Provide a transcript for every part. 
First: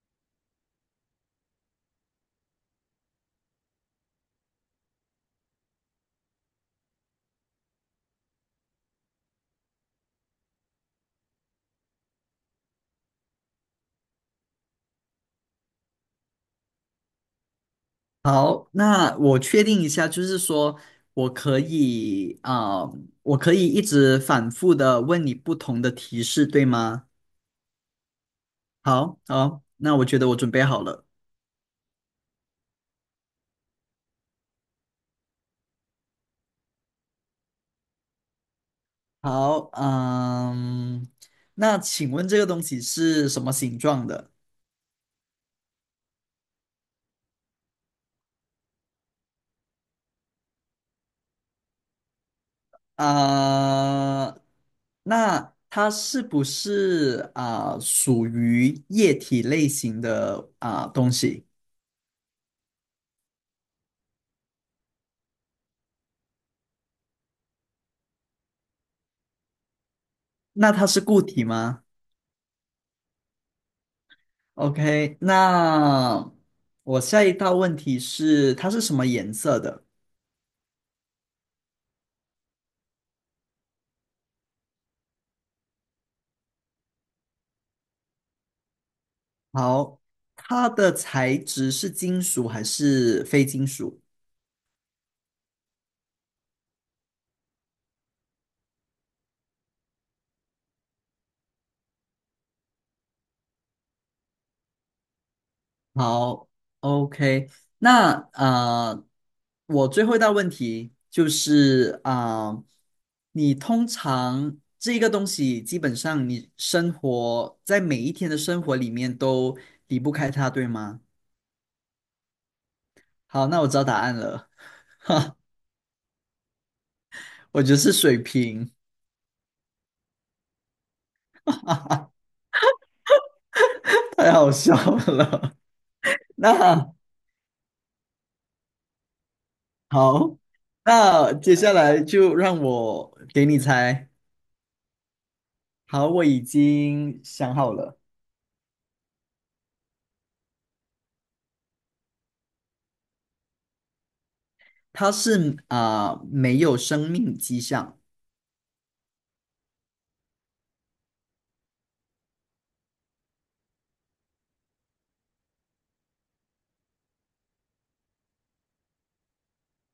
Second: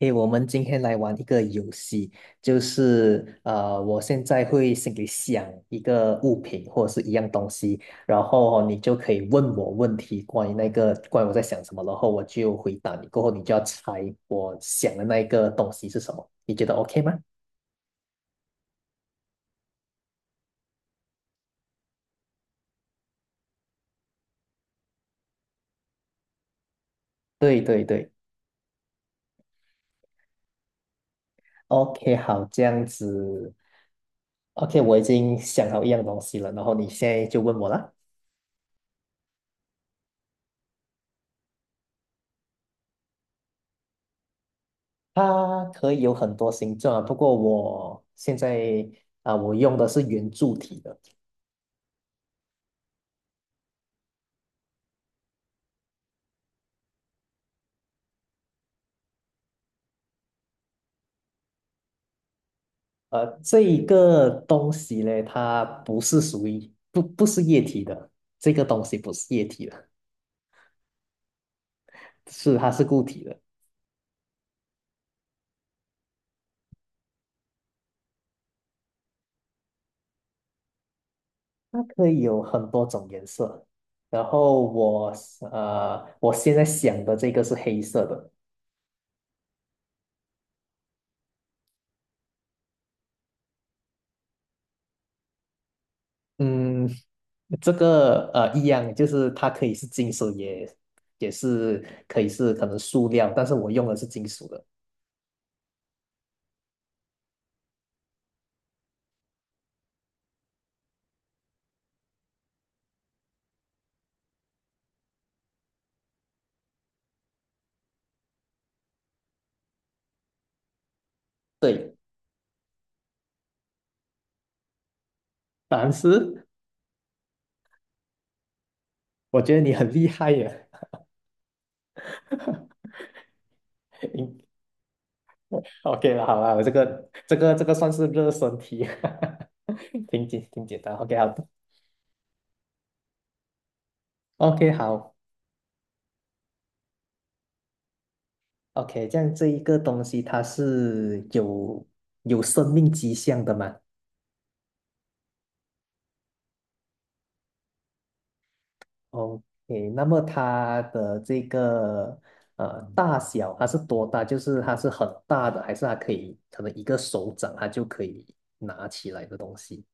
诶，我们今天来玩一个游戏，就是我现在会心里想一个物品或者是一样东西，然后你就可以问我问题，关于我在想什么，然后我就回答你，过后你就要猜我想的那个东西是什么，你觉得 OK 吗？好，那我确定一下，就是说我可以啊、我可以一直反复的问你不同的提示，对吗？对对对好，好，那我觉得我准备好了。，OK，好，这样子，OK，我已经想好一样东西了，然后你现在就问我啦。好，那请问这个东西是什么形状的？它可以有很多形状啊，不过我现在我用的是圆柱体的。啊、那它是不是属于液体类型的东西？这一个东西呢，它不是属于不是液体的，这个东西不是液体的，那它是固体吗？是它是固体的。OK，那我下一道问题是，它是什么颜色的？它可以有很多种颜色。然后我现在想的这个是黑色的。好，它的材质是金属还是非金属？嗯，这个一样，就是它可以是金属也，也是可以是可能塑料，但是我用的是金属的。好，OK，那我最后一道问题就是你通常这一个东西基本上你生活在每一天的生活里面都离不开它，对吗？对，好，那我知道答案了，哈，但是我觉得是水瓶。我觉得你很厉害耶。太好笑了。OK 了，好了，我这那个这个这个算是热身题，好，挺简单。OK，好那的接下来就让我给你猜。，OK 好好，我已经想好了，，OK，这样这一个东西它是有有生命迹象的嘛它是没有生命迹象，？OK，那么它的这个大小它是多大？就是它是很大的，还是它可以可能一个手掌它就可以拿起来的东西？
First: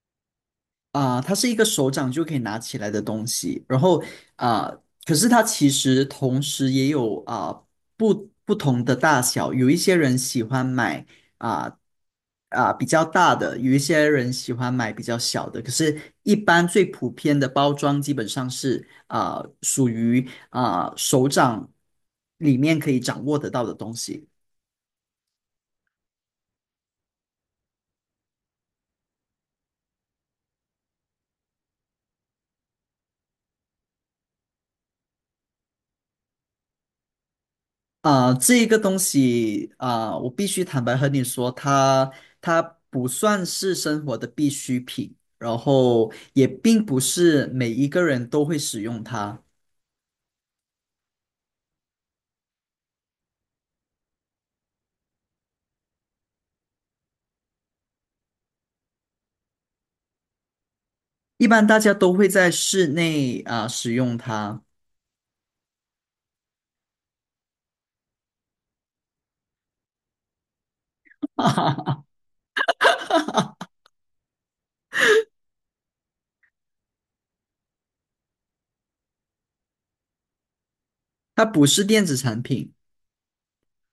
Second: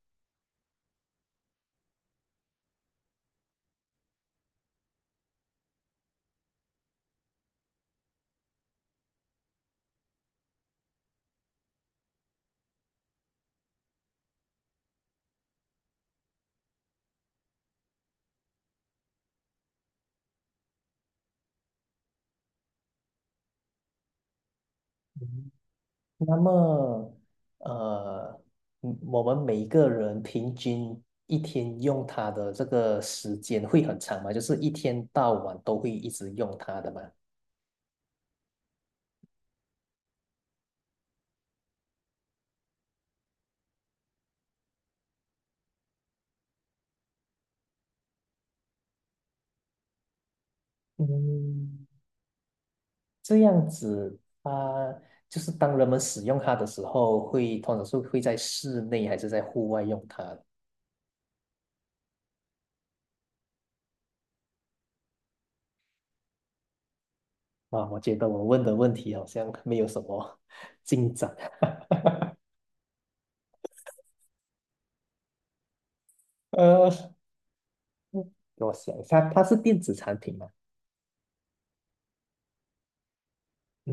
它是一个手掌就可以拿起来的东西，然后啊、可是它其实同时也有不不同的大小，有一些人喜欢买啊比较大的，有一些人喜欢买比较小的，可是一般最普遍的包装基本上是属于手掌里面可以掌握得到的东西。那么，呃，我们每一个人平均一天用它的这个时间会很长吗？就是一天到晚都会一直用它的吗？这个东西我必须坦白和你说，它不算是生活的必需品，然后也并不是每一个人都会使用它，嗯，这样子，它就是当人们使用它的时候会，通常是会在室内还是在户外用它啊，一般大家都会在室内使用它，我觉得我问的问题好像没有什么 进展。呃，给我想一下，它是电子产品吗？它不是电子产品。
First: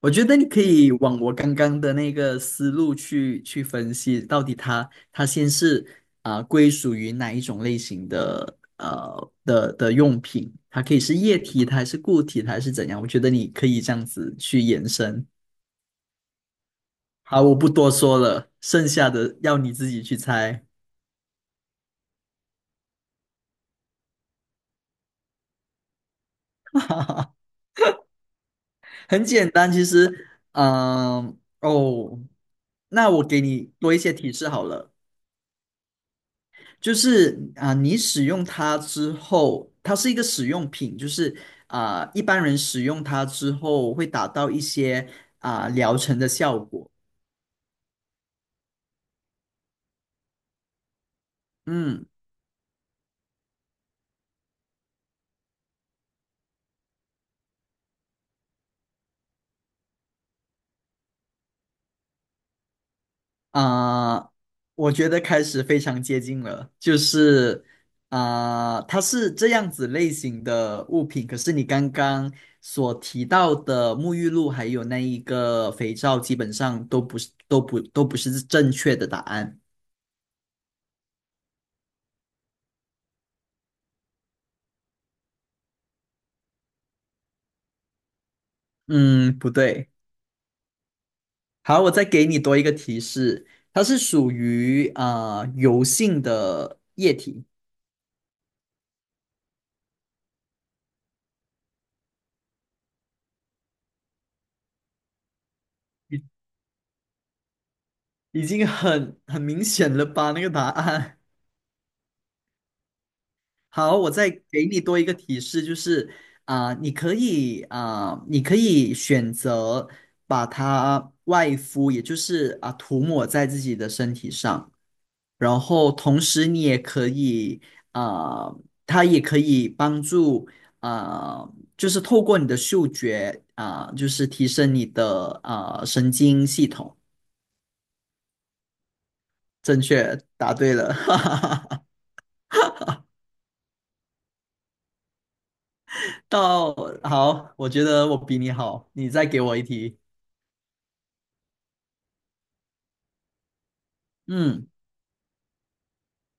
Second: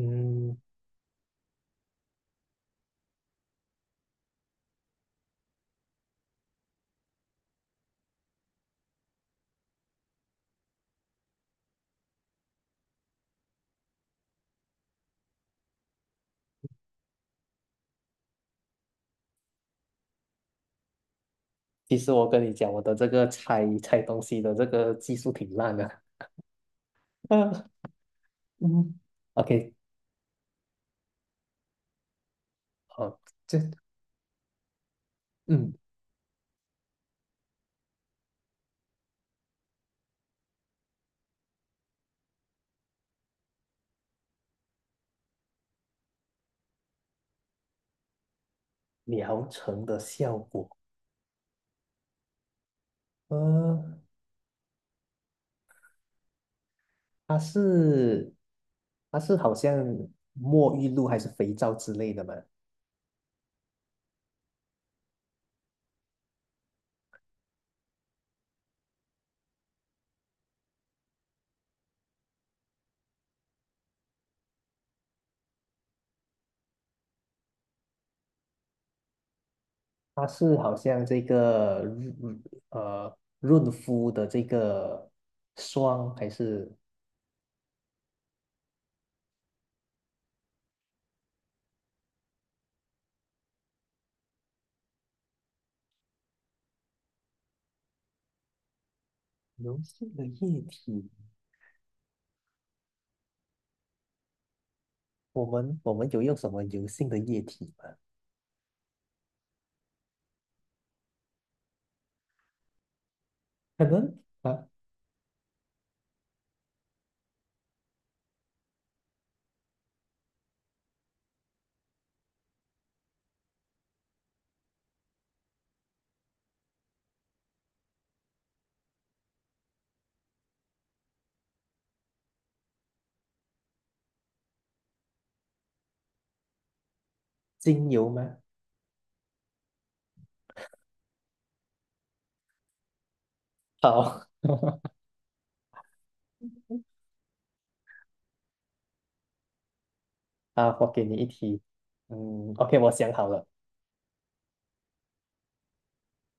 我觉得你可以往我刚刚的那个思路去分析，到底它先是归属于哪一种类型的的用品，它可以是液体，它还是固体，它还是怎样？我觉得你可以这样子去延伸。好，我不多说了，剩下的要你自己去猜，其实我跟你讲，我的这个拆东西的这个技术挺烂的。啊嗯很简单，，OK，其实，嗯、哦，那好，我给这你多一些提示好了。嗯，就是你使用它之后，它是一个使用品，就是一般人使用它之后会达到一些疗程的效果。疗程的效果，嗯呃，它是好像沐浴露还是肥皂之类的嘛？啊、我觉得开始非常接近了，就是它是这样子类型的物品，可是你刚刚所提到的沐浴露还有那一个肥皂，基本上都不是正确的答案。它是好像这个润肤的这个霜还是嗯，不对。好，我再给你多一个提示，它是属于油性的液体，油性的液体？我们有用已什么油性的液体吗？已经很明显了吧？那个答案。可好，我能再啊，给你多一个提示，就是你可以选择把它外敷，也就是涂抹在自己的身体上。然后同时你也可以啊、呃，它也可以帮助啊、就是透过你的嗅觉，就是提升你的神经系统。精油吗？正确，答对了，哈哈哈。好，到，好，我觉得我比你好，你再给我一题。啊，我给你一题。嗯，OK，我想好了，嗯，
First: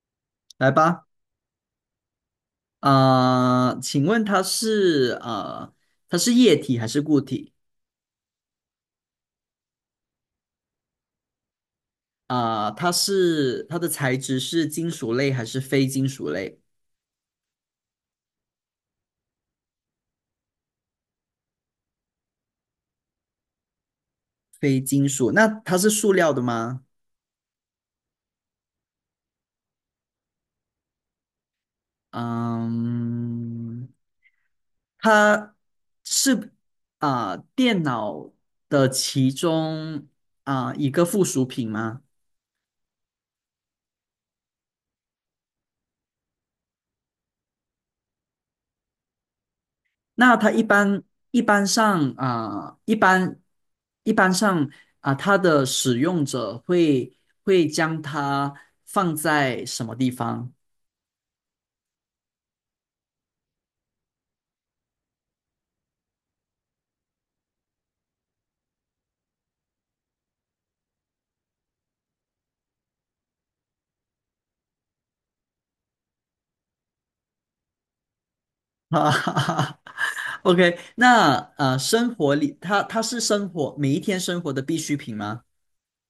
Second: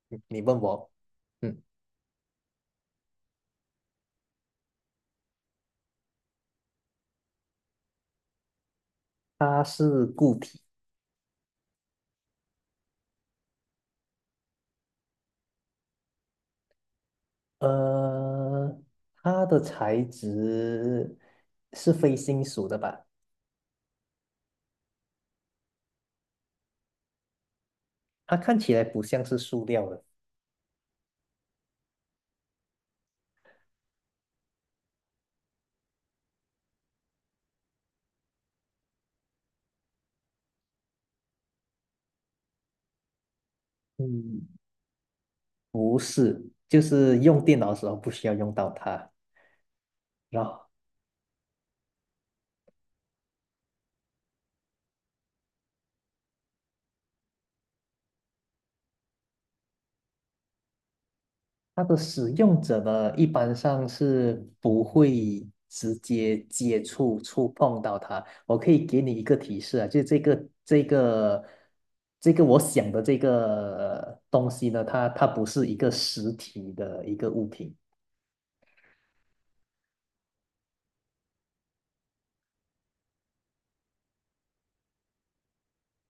你问来我。吧。嗯，请问它是液体还是固体？它是固体，它的材质是金属类还是非金属类？呃，它的材质是非金属的吧？非金属，那它是塑料的吗？它看起来不像是塑料的。嗯，它是电脑的其中一个附属品吗？嗯，不是，就是用电脑的时候不需要用到它。那它然一般上啊、一般一般上，它的使用者会将它放在什么地方？它的使用者呢，一般上是不会直接接触、触碰到它。我可以给你一个提示啊，就是这个我想的这个东西呢，它它不是一个实体的一个物品，哈哈哈 OK，那生活里它是生活每一天生活的必需品吗？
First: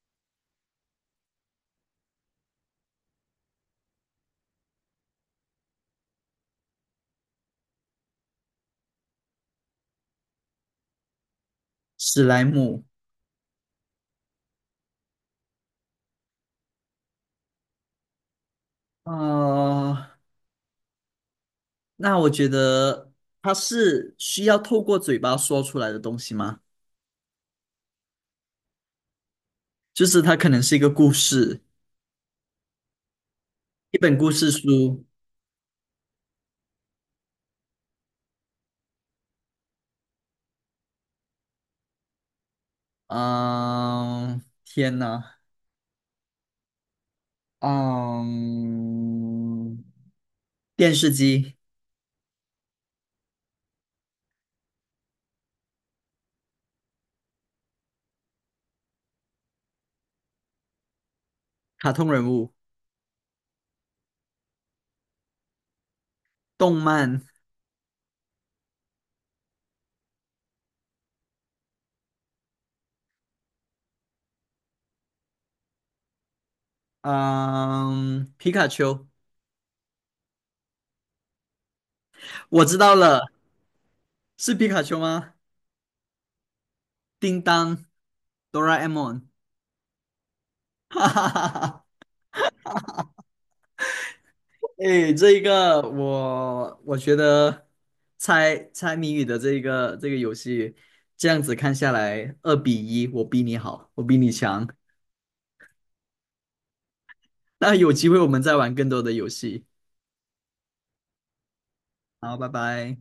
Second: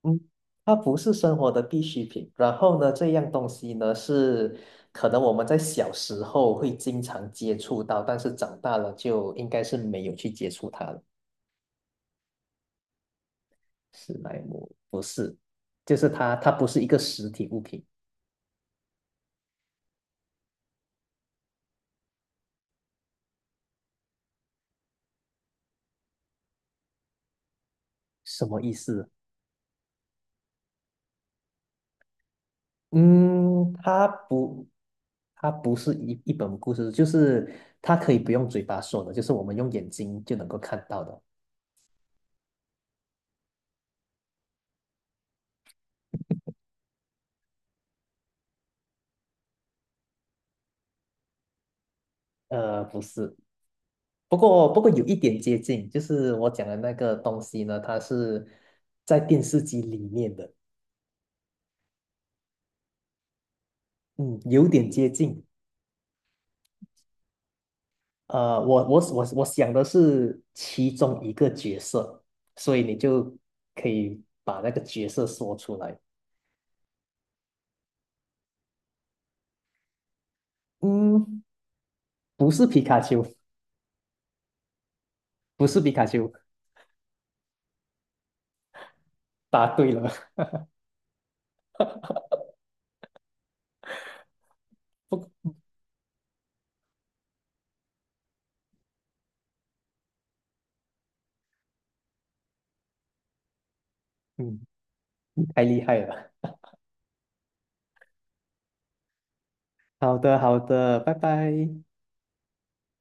嗯，它不是生活的必需品。然后呢，这样东西呢是可能我们在小时候会经常接触到，但是长大了就应该是没有去接触它了。史莱姆。史莱姆不是，就是它，它不是一个实体物品，啊、呃那我觉得它是需要透过嘴巴说出来的东西吗？什么意思？就是它可能是一个故事，嗯，一它本故事不，书。它不是一本故事，就是它可以不用嘴巴说的，就是我们用眼睛就能够看到的。嗯、天呐，嗯、电视机、不是，不过有一点接近，就是我讲的那个东西呢，它是在电视机里面的，卡通人物、嗯，有点接近。动漫，我想的是其中一个角色，所以你就可以把那个角色说出来。嗯、皮卡丘，嗯，不我是知皮道卡了，丘，是皮卡丘吗？不是皮卡丘，叮当，哆啦 A 梦，答对了，哈哈哈哈。哎，不，这一个我觉得猜猜谜语的这个游戏，这样子看下来，2-1，我比你好，我比你嗯，强。太厉害了。那有机会我们再玩更多的游戏。好的，好的，拜拜。好，拜拜。